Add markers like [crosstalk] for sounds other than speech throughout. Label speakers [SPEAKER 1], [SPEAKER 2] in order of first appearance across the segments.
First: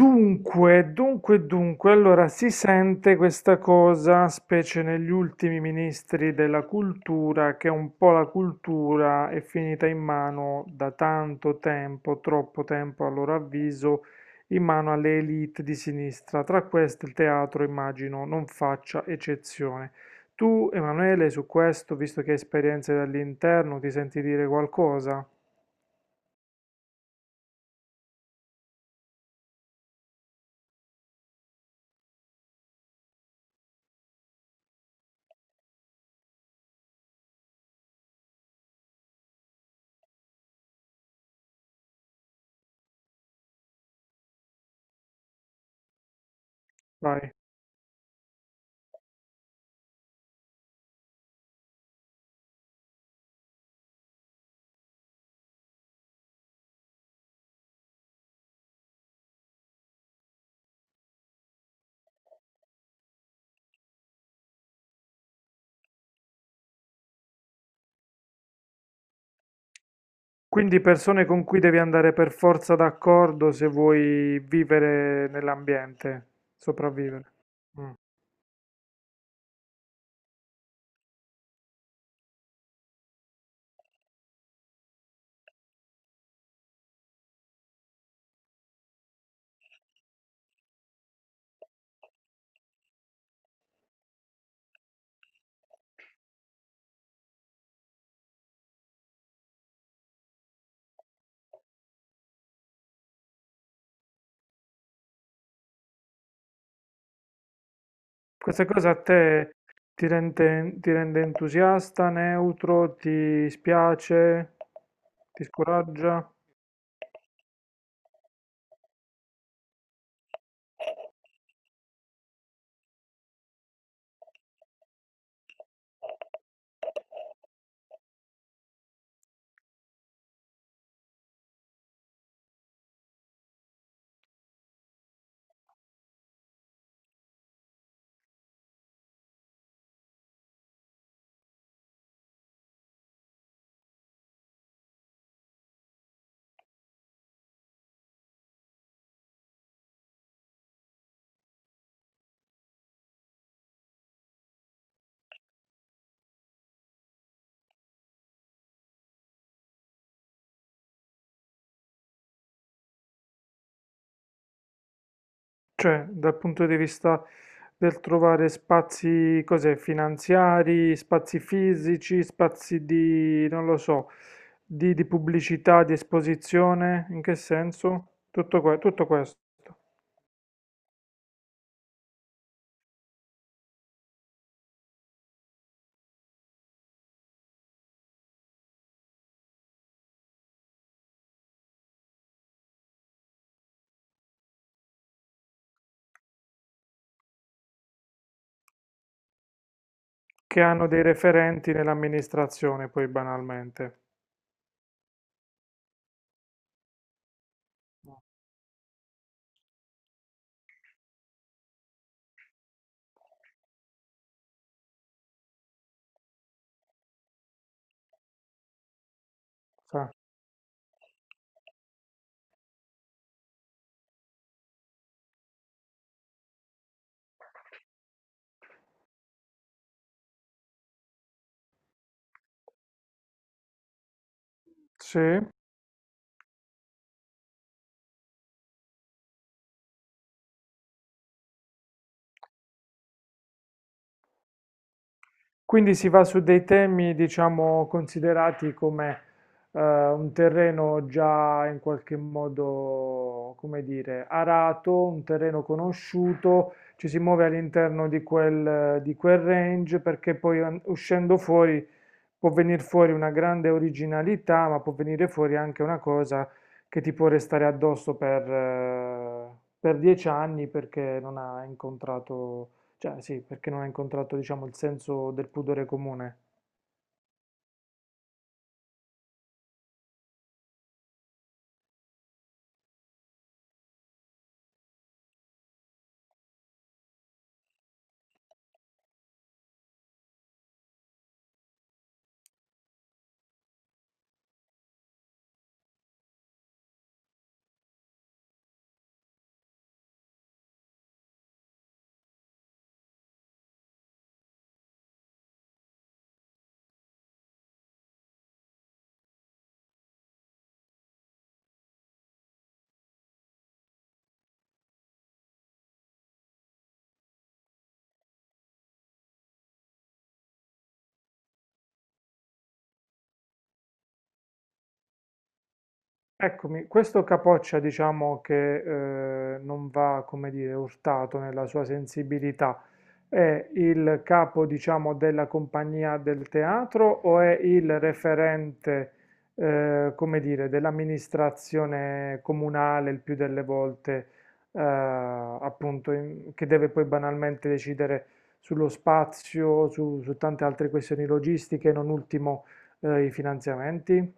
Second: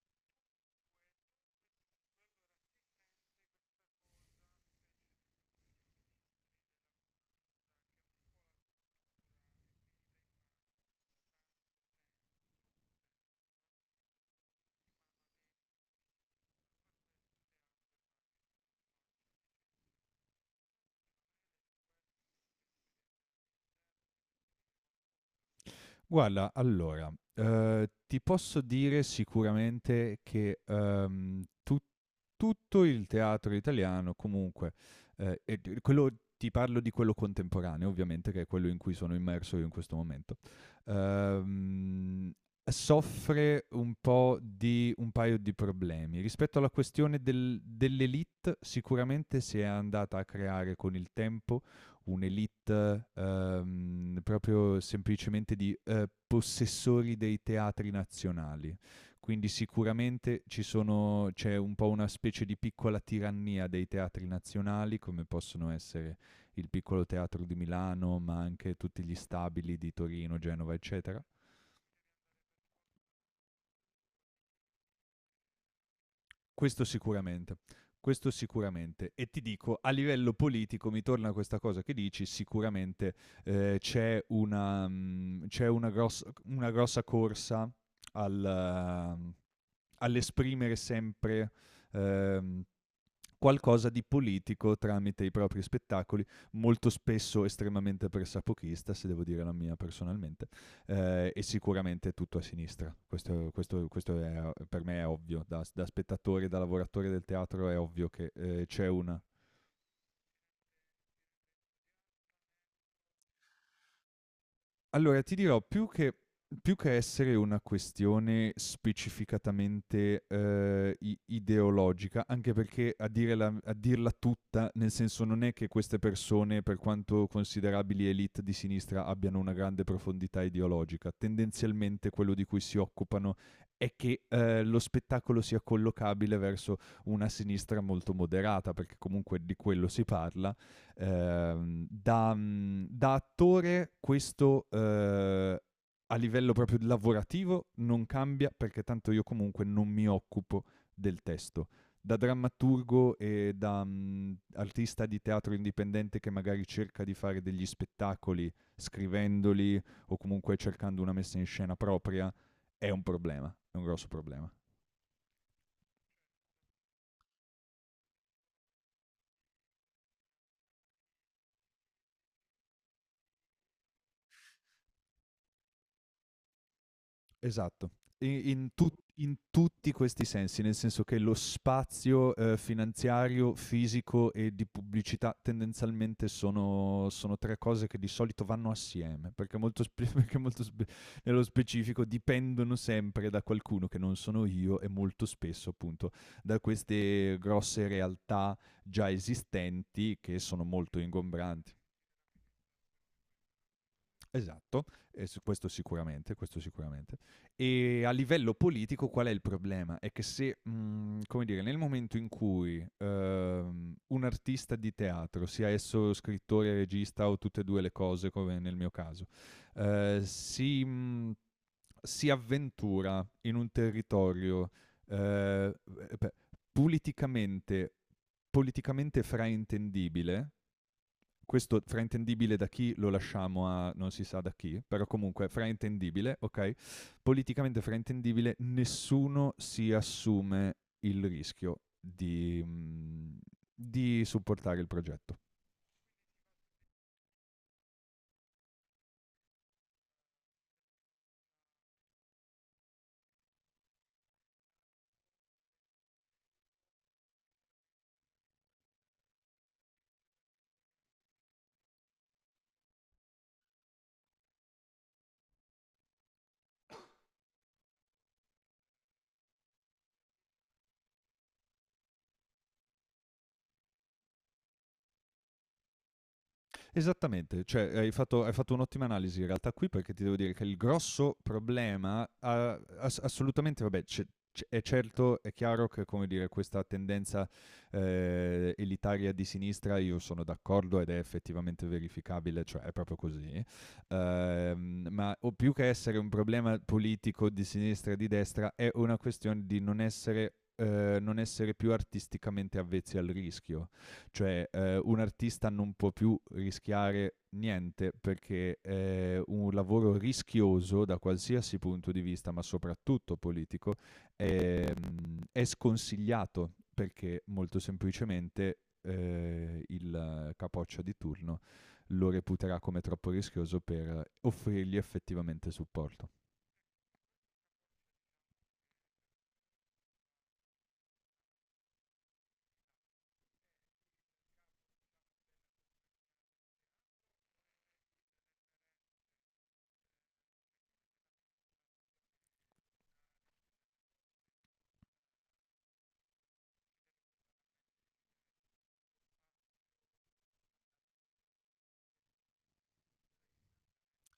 [SPEAKER 1] Dunque, allora si sente questa cosa, specie negli ultimi ministri della cultura, che un po' la cultura è finita in mano da tanto tempo, troppo tempo a loro avviso, in mano alle elite di sinistra. Tra queste il teatro, immagino, non faccia eccezione. Tu, Emanuele, su questo, visto che hai esperienze dall'interno, ti senti dire qualcosa?
[SPEAKER 2] Guarda, allora, ti posso dire sicuramente che, tu tutto il teatro italiano comunque, e d quello ti parlo di quello contemporaneo ovviamente, che è quello in cui sono immerso io in questo momento. ehm, Soffre un po' di un paio di problemi. Rispetto alla questione
[SPEAKER 1] Vai.
[SPEAKER 2] dell'élite, sicuramente si è andata a creare con il tempo un'elite proprio semplicemente di possessori dei teatri nazionali. Quindi sicuramente c'è un po' una specie di piccola tirannia dei teatri nazionali, come possono essere il piccolo teatro di Milano, ma anche tutti gli stabili di Torino, Genova,
[SPEAKER 1] Quindi
[SPEAKER 2] eccetera.
[SPEAKER 1] persone con cui devi andare per forza d'accordo se vuoi vivere nell'ambiente,
[SPEAKER 2] Questo
[SPEAKER 1] sopravvivere.
[SPEAKER 2] sicuramente,
[SPEAKER 1] Mm.
[SPEAKER 2] questo sicuramente. E ti dico, a livello politico, mi torna questa cosa che dici, sicuramente c'è c'è una grossa corsa al, eh, all'esprimere sempre ehm, qualcosa di politico tramite i propri spettacoli, molto spesso estremamente pressapochista, se devo dire la mia personalmente. E sicuramente tutto a sinistra. Per me è ovvio, da spettatore, da lavoratore del teatro è ovvio che
[SPEAKER 1] Questa
[SPEAKER 2] c'è
[SPEAKER 1] cosa a
[SPEAKER 2] una.
[SPEAKER 1] te ti rende entusiasta, neutro, ti spiace,
[SPEAKER 2] Allora ti
[SPEAKER 1] ti
[SPEAKER 2] dirò,
[SPEAKER 1] scoraggia?
[SPEAKER 2] più che essere una questione specificatamente, i ideologica, anche perché a dire la a dirla tutta, nel senso non è che queste persone, per quanto considerabili élite di sinistra, abbiano una grande profondità ideologica. Tendenzialmente quello di cui si occupano è che, lo spettacolo sia collocabile verso una sinistra molto moderata, perché comunque di quello si parla. Da attore questo a livello proprio lavorativo non cambia perché tanto io comunque non mi occupo del testo. Da drammaturgo e da artista di teatro indipendente che magari cerca di fare degli spettacoli scrivendoli o comunque cercando una messa in scena propria, è un problema, è un grosso problema.
[SPEAKER 1] Cioè, dal punto di vista del trovare spazi, cos'è, finanziari, spazi fisici, spazi di, non lo so, di, pubblicità, di esposizione, in che
[SPEAKER 2] Esatto.
[SPEAKER 1] senso?
[SPEAKER 2] I
[SPEAKER 1] Tutto,
[SPEAKER 2] in tut
[SPEAKER 1] tutto
[SPEAKER 2] In
[SPEAKER 1] questo,
[SPEAKER 2] tutti questi sensi, nel senso che lo spazio, finanziario, fisico e di pubblicità tendenzialmente sono 3 cose che di solito vanno assieme, perché molto spe [laughs] perché molto spe nello specifico dipendono sempre da qualcuno che non sono io e molto spesso appunto da queste grosse realtà già esistenti che
[SPEAKER 1] che
[SPEAKER 2] sono
[SPEAKER 1] hanno
[SPEAKER 2] molto
[SPEAKER 1] dei
[SPEAKER 2] ingombranti.
[SPEAKER 1] referenti nell'amministrazione, poi banalmente.
[SPEAKER 2] Esatto, e su questo sicuramente, questo sicuramente. E a livello politico qual è il problema? È che se, come dire, nel momento in cui un artista di teatro, sia esso scrittore, regista o tutte e due le cose, come nel mio caso,
[SPEAKER 1] Sa.
[SPEAKER 2] eh, si, mh, si avventura in un territorio, eh, beh, politicamente politicamente fraintendibile, questo fraintendibile da chi lo lasciamo a non si sa da chi, però
[SPEAKER 1] Sì.
[SPEAKER 2] comunque fraintendibile, ok? Politicamente fraintendibile, nessuno si assume il rischio di supportare il progetto.
[SPEAKER 1] Quindi si va su dei temi, diciamo, considerati come un terreno già in qualche modo, come dire, arato, un terreno conosciuto, ci si muove all'interno di quel range perché poi uscendo fuori può venire fuori una grande originalità, ma può venire fuori anche una cosa che ti può restare addosso per 10 anni perché non ha incontrato, cioè sì, perché non ha incontrato, diciamo, il senso del pudore comune.
[SPEAKER 2] Esattamente, cioè hai fatto un'ottima analisi in realtà qui perché ti devo dire che il grosso problema, assolutamente, vabbè, è certo, è chiaro che come dire, questa tendenza elitaria di sinistra io sono d'accordo ed è effettivamente verificabile, cioè è proprio così. Ma o più che essere un problema politico di sinistra e di destra è una questione di non essere più artisticamente avvezzi al rischio. Cioè, un artista non può più rischiare niente perché un lavoro rischioso da qualsiasi punto di vista, ma soprattutto politico, è sconsigliato perché molto semplicemente il capoccia di turno lo reputerà come troppo rischioso per offrirgli effettivamente supporto.
[SPEAKER 1] Eccomi, questo capoccia diciamo che non va, come dire, urtato nella sua sensibilità, è il capo diciamo della compagnia del teatro o è il referente, come dire, dell'amministrazione comunale il più delle volte, appunto, che deve poi banalmente decidere sullo spazio, su, su tante altre questioni logistiche, non ultimo i finanziamenti?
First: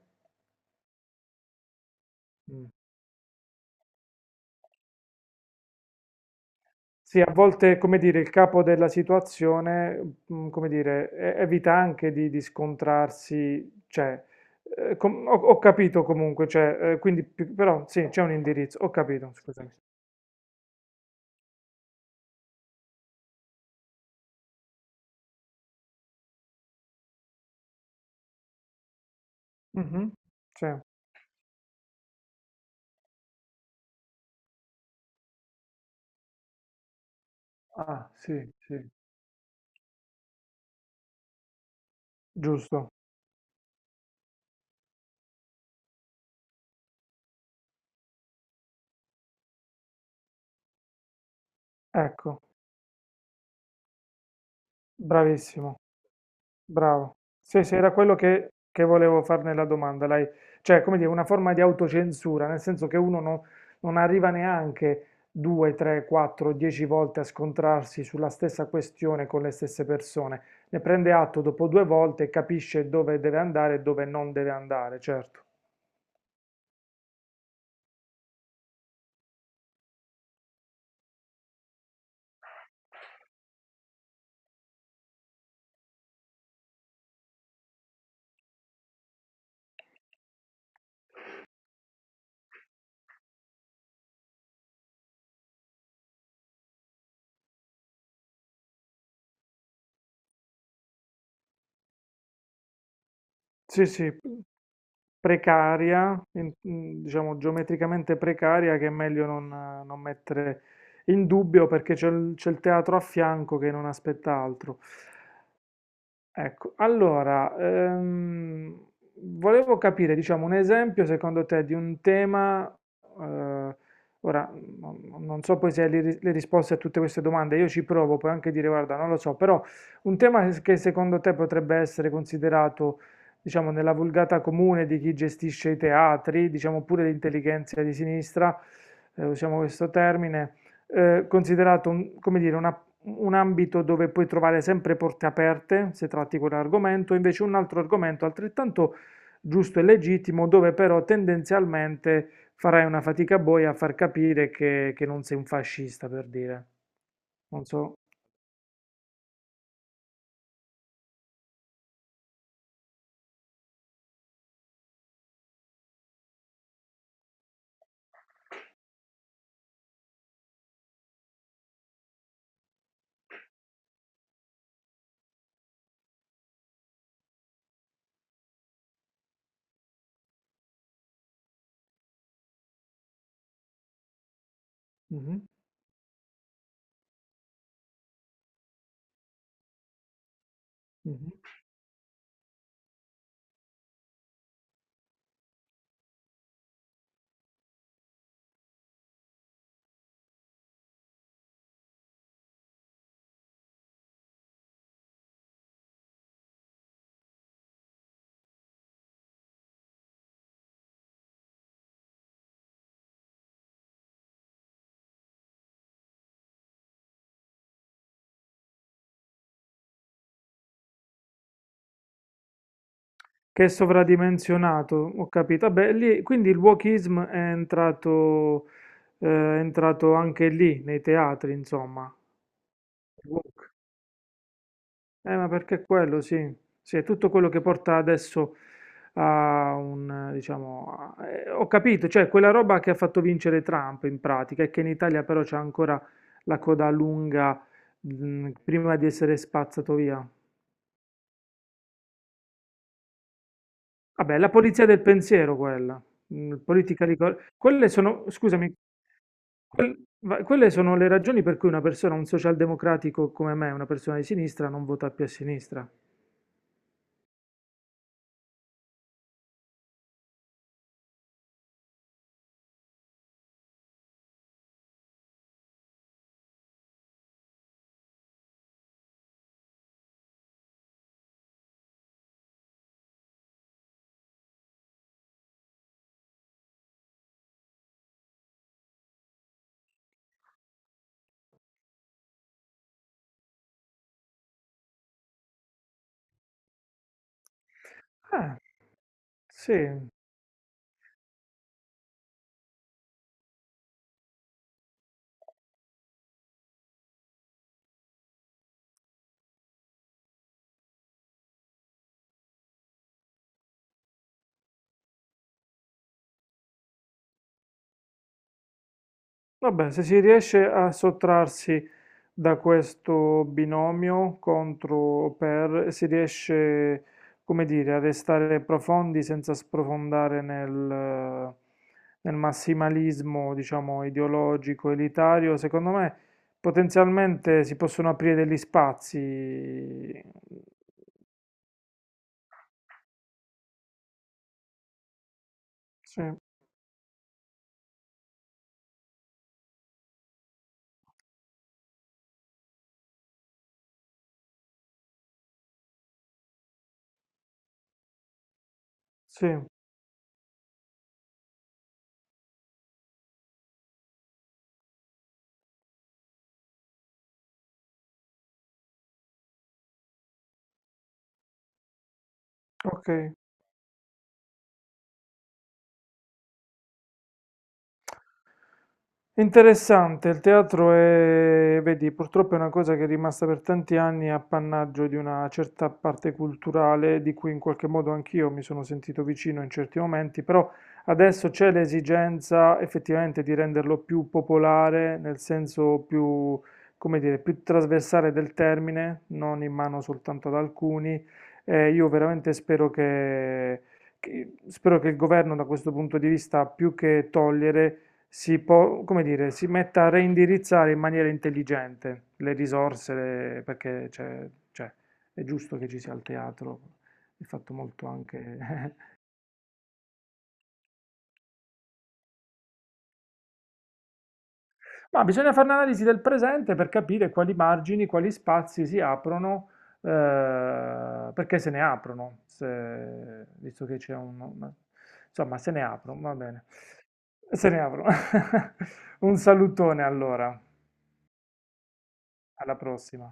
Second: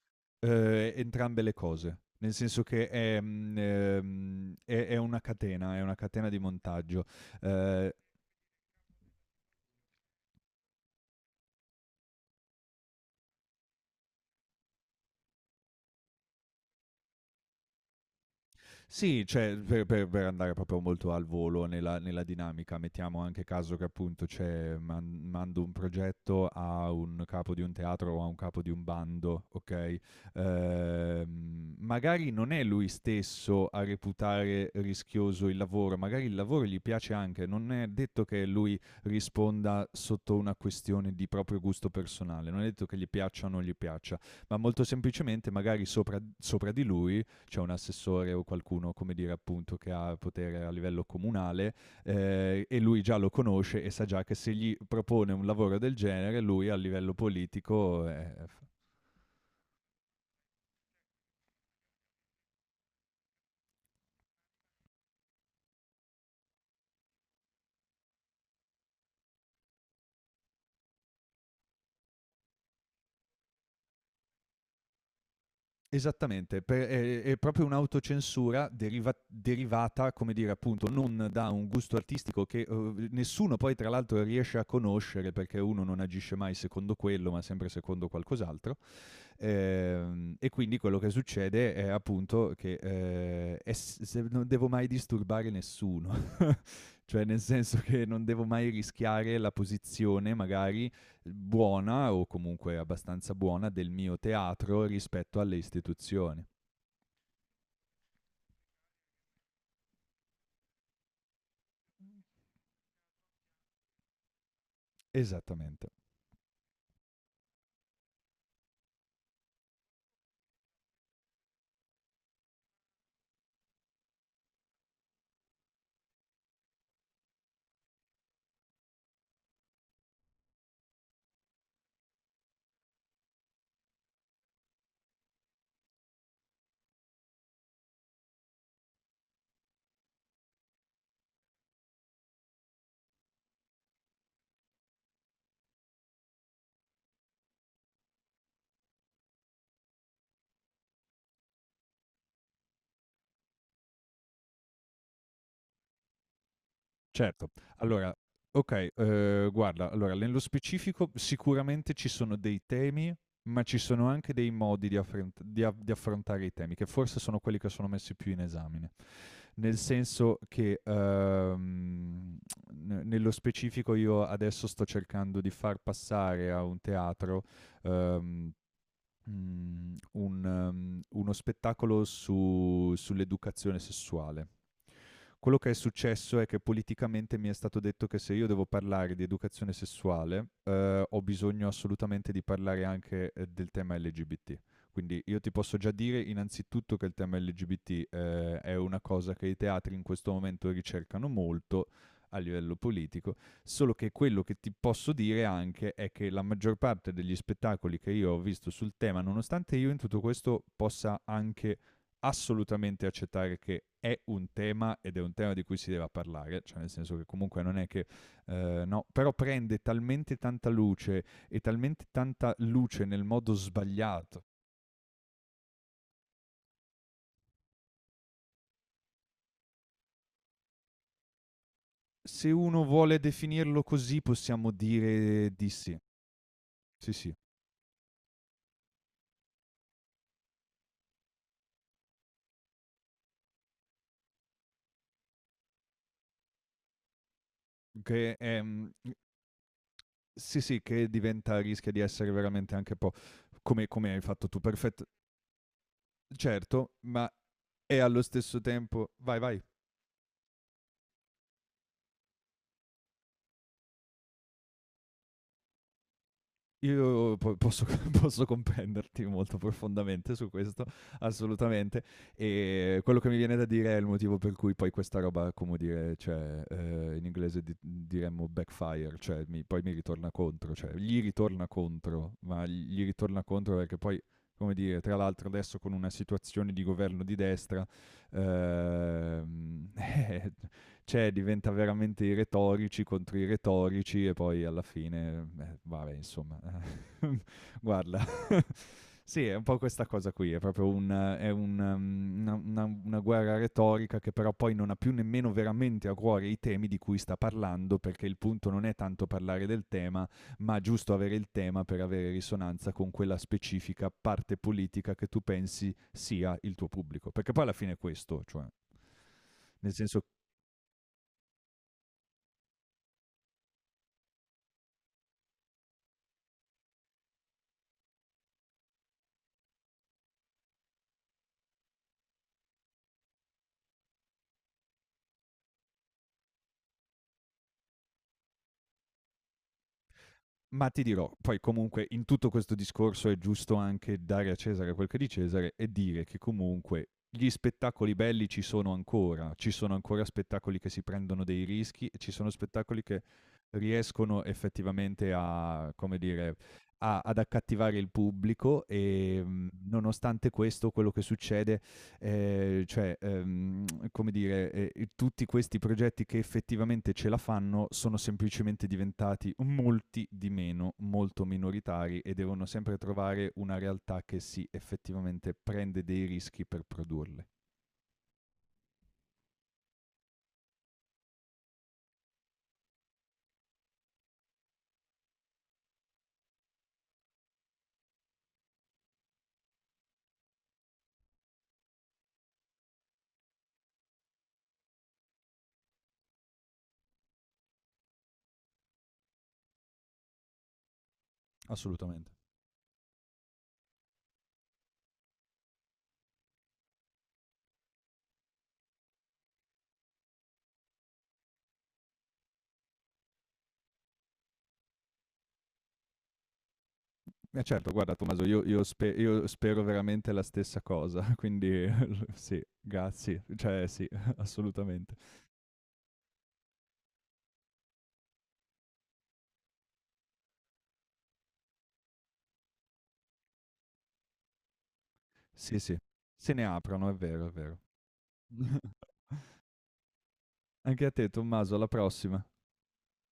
[SPEAKER 2] Entrambe le cose, nel senso
[SPEAKER 1] Mm.
[SPEAKER 2] che è una catena di montaggio.
[SPEAKER 1] Sì, a volte,
[SPEAKER 2] Eh,
[SPEAKER 1] come dire, il capo della situazione, come dire, evita anche di, scontrarsi, cioè, ho capito comunque, cioè, quindi, però sì, c'è un indirizzo, ho
[SPEAKER 2] Sì,
[SPEAKER 1] capito,
[SPEAKER 2] cioè
[SPEAKER 1] scusami.
[SPEAKER 2] per andare proprio molto al volo nella, nella dinamica, mettiamo anche caso che appunto mando un progetto a un capo di un teatro o a un capo di un bando, ok?
[SPEAKER 1] Mhm, sì.
[SPEAKER 2] Magari non è lui stesso a reputare rischioso il lavoro, magari il lavoro gli piace anche, non è
[SPEAKER 1] Ah,
[SPEAKER 2] detto che
[SPEAKER 1] sì,
[SPEAKER 2] lui
[SPEAKER 1] sì,
[SPEAKER 2] risponda sotto una questione di proprio gusto personale, non è detto
[SPEAKER 1] giusto,
[SPEAKER 2] che gli piaccia o non gli piaccia, ma molto semplicemente magari sopra di lui c'è un assessore o qualcuno, come dire, appunto, che ha potere a livello comunale,
[SPEAKER 1] ecco,
[SPEAKER 2] e lui già lo conosce e sa già che se gli propone un
[SPEAKER 1] bravissimo.
[SPEAKER 2] lavoro del genere, lui a
[SPEAKER 1] Bravo.
[SPEAKER 2] livello
[SPEAKER 1] Sì, sì, era
[SPEAKER 2] politico
[SPEAKER 1] quello
[SPEAKER 2] è...
[SPEAKER 1] che volevo far nella domanda. Lei, cioè, come dire, una forma di autocensura, nel senso che uno non arriva neanche 2, 3, 4, 10 volte a scontrarsi sulla stessa questione con le stesse persone. Ne prende atto dopo 2 volte e capisce dove deve andare e dove non deve andare, certo.
[SPEAKER 2] Esattamente, è, proprio un'autocensura derivata, come dire, appunto, non da un gusto artistico che nessuno poi tra l'altro riesce a conoscere perché uno non agisce mai secondo quello, ma sempre secondo qualcos'altro. E quindi quello che succede è appunto che se non devo mai disturbare nessuno, [laughs] cioè nel senso che non devo mai rischiare la posizione magari buona o comunque abbastanza buona
[SPEAKER 1] Sì,
[SPEAKER 2] del
[SPEAKER 1] sì,
[SPEAKER 2] mio teatro rispetto alle
[SPEAKER 1] precaria,
[SPEAKER 2] istituzioni.
[SPEAKER 1] diciamo geometricamente precaria, che è meglio non mettere in dubbio perché c'è il teatro a fianco che non aspetta altro.
[SPEAKER 2] Esattamente.
[SPEAKER 1] Ecco, allora, volevo capire, diciamo, un esempio secondo te di un tema, eh, ora non so poi se hai le risposte a tutte queste domande, io ci provo, puoi anche dire, guarda, non lo so, però un tema che secondo te potrebbe essere considerato, diciamo, nella vulgata comune di chi gestisce i teatri, diciamo pure l'intelligenza di sinistra, usiamo questo termine, considerato, come dire, una un ambito dove puoi trovare sempre porte aperte se tratti quell'argomento, invece un altro argomento altrettanto giusto e legittimo dove però tendenzialmente farai una fatica boia a far capire che non sei un fascista, per dire.
[SPEAKER 2] Certo.
[SPEAKER 1] Non so.
[SPEAKER 2] Allora, okay, guarda, allora nello specifico sicuramente ci sono dei temi, ma ci sono anche dei modi di affrent di a di affrontare i temi, che forse sono quelli che sono messi più in esame. Nel senso che, ne nello specifico io adesso sto cercando di far passare a un teatro, uhm, mhmm, un uno spettacolo su sull'educazione sessuale.
[SPEAKER 1] Mhm,
[SPEAKER 2] Quello che è successo è che politicamente mi è stato detto che se io devo parlare di educazione sessuale, ho
[SPEAKER 1] mhm.
[SPEAKER 2] bisogno assolutamente di parlare anche del tema LGBT. Quindi io ti posso già dire innanzitutto che il tema LGBT è una cosa che i teatri in questo momento ricercano molto a livello politico. Solo che quello che ti posso dire anche è che la maggior parte degli spettacoli che io ho visto sul tema, nonostante io in tutto questo possa anche assolutamente accettare che è un tema ed è un tema di cui si deve parlare, cioè nel senso che comunque non è che no, però prende talmente tanta luce e talmente tanta luce nel modo
[SPEAKER 1] Che è
[SPEAKER 2] sbagliato.
[SPEAKER 1] sovradimensionato, ho capito. Vabbè, lì, quindi il wokism è entrato anche lì, nei teatri, insomma.
[SPEAKER 2] Se uno vuole definirlo così, possiamo
[SPEAKER 1] Ma
[SPEAKER 2] dire di
[SPEAKER 1] perché è
[SPEAKER 2] sì.
[SPEAKER 1] quello, sì. Sì, è
[SPEAKER 2] Sì,
[SPEAKER 1] tutto
[SPEAKER 2] sì,
[SPEAKER 1] quello che porta adesso a un, diciamo, ho capito, cioè quella roba che ha fatto vincere Trump in pratica, e che in Italia però c'è ancora la coda lunga,
[SPEAKER 2] che è, mm,
[SPEAKER 1] prima di essere spazzato via.
[SPEAKER 2] sì, sì, che diventa rischia di essere veramente anche un po' come, come hai
[SPEAKER 1] Vabbè,
[SPEAKER 2] fatto
[SPEAKER 1] la
[SPEAKER 2] tu,
[SPEAKER 1] polizia del
[SPEAKER 2] perfetto,
[SPEAKER 1] pensiero quella,
[SPEAKER 2] certo, ma
[SPEAKER 1] Quelle
[SPEAKER 2] e allo
[SPEAKER 1] sono,
[SPEAKER 2] stesso
[SPEAKER 1] scusami,
[SPEAKER 2] tempo, vai, vai.
[SPEAKER 1] quelle sono le ragioni per cui una persona, un socialdemocratico come me, una persona di sinistra, non vota più a sinistra.
[SPEAKER 2] Io posso, [laughs] posso comprenderti molto profondamente su questo, assolutamente. E quello che mi viene da dire è il motivo per cui poi questa roba, come dire, cioè, in inglese diremmo backfire, cioè poi mi ritorna contro, cioè gli ritorna contro, ma gli ritorna contro perché poi, come dire, tra l'altro adesso con una situazione di governo di destra, ehm, [laughs] eh, cioè diventa veramente i retorici contro i retorici e poi alla fine, vabbè, insomma. [laughs] Guarda,
[SPEAKER 1] Eh,
[SPEAKER 2] [laughs] sì, è un po' questa
[SPEAKER 1] sì.
[SPEAKER 2] cosa qui, è un, una guerra retorica che però poi non ha più nemmeno veramente a cuore i temi di cui sta parlando, perché il punto non è tanto parlare del tema, ma giusto avere il tema per avere risonanza con quella specifica parte politica che tu pensi sia il tuo pubblico. Perché poi alla fine è questo, cioè,
[SPEAKER 1] Vabbè,
[SPEAKER 2] nel
[SPEAKER 1] se si
[SPEAKER 2] senso.
[SPEAKER 1] riesce a sottrarsi da questo binomio contro o per, si riesce, come dire, a restare profondi senza sprofondare nel, massimalismo, diciamo, ideologico, elitario, secondo me potenzialmente si possono aprire degli spazi.
[SPEAKER 2] Ma ti dirò, poi comunque in tutto questo discorso è giusto anche dare a Cesare quel che è di Cesare e
[SPEAKER 1] Sì,
[SPEAKER 2] dire che comunque gli spettacoli belli ci sono ancora spettacoli che si prendono dei rischi e ci sono spettacoli che riescono effettivamente a, come dire, ad accattivare il pubblico e
[SPEAKER 1] sì,
[SPEAKER 2] nonostante questo quello che succede eh, cioè, ehm, come dire, tutti questi progetti che effettivamente ce la fanno sono semplicemente diventati molti di meno, molto minoritari e devono sempre
[SPEAKER 1] ok.
[SPEAKER 2] trovare una realtà che si effettivamente prende dei rischi per produrle.
[SPEAKER 1] È interessante, il teatro è, vedi, purtroppo è una cosa che è rimasta per tanti anni appannaggio di una certa parte culturale di cui in qualche modo anch'io mi sono sentito vicino in certi momenti, però adesso c'è l'esigenza effettivamente di renderlo più popolare, nel senso più, come dire, più trasversale del termine, non in mano soltanto ad alcuni. Io
[SPEAKER 2] Assolutamente.
[SPEAKER 1] veramente spero che, spero che il governo da questo punto di vista, più che togliere, come dire, si metta a reindirizzare in maniera intelligente le risorse, perché cioè, è giusto che ci sia il teatro, è fatto
[SPEAKER 2] Certo,
[SPEAKER 1] molto
[SPEAKER 2] guarda Tommaso,
[SPEAKER 1] anche...
[SPEAKER 2] io spero veramente la stessa cosa, quindi [laughs] sì, grazie, cioè sì, [laughs]
[SPEAKER 1] [laughs]
[SPEAKER 2] assolutamente.
[SPEAKER 1] Ma bisogna fare un'analisi del presente per capire quali margini, quali spazi si aprono, perché se ne aprono, visto che c'è un... Insomma, se
[SPEAKER 2] Sì,
[SPEAKER 1] ne
[SPEAKER 2] sì,
[SPEAKER 1] aprono, va
[SPEAKER 2] se ne
[SPEAKER 1] bene.
[SPEAKER 2] aprono, è vero, è
[SPEAKER 1] Se
[SPEAKER 2] vero.
[SPEAKER 1] ne aprono. [laughs]
[SPEAKER 2] [laughs]
[SPEAKER 1] Un salutone allora,
[SPEAKER 2] Anche a te Tommaso, alla prossima.
[SPEAKER 1] alla prossima.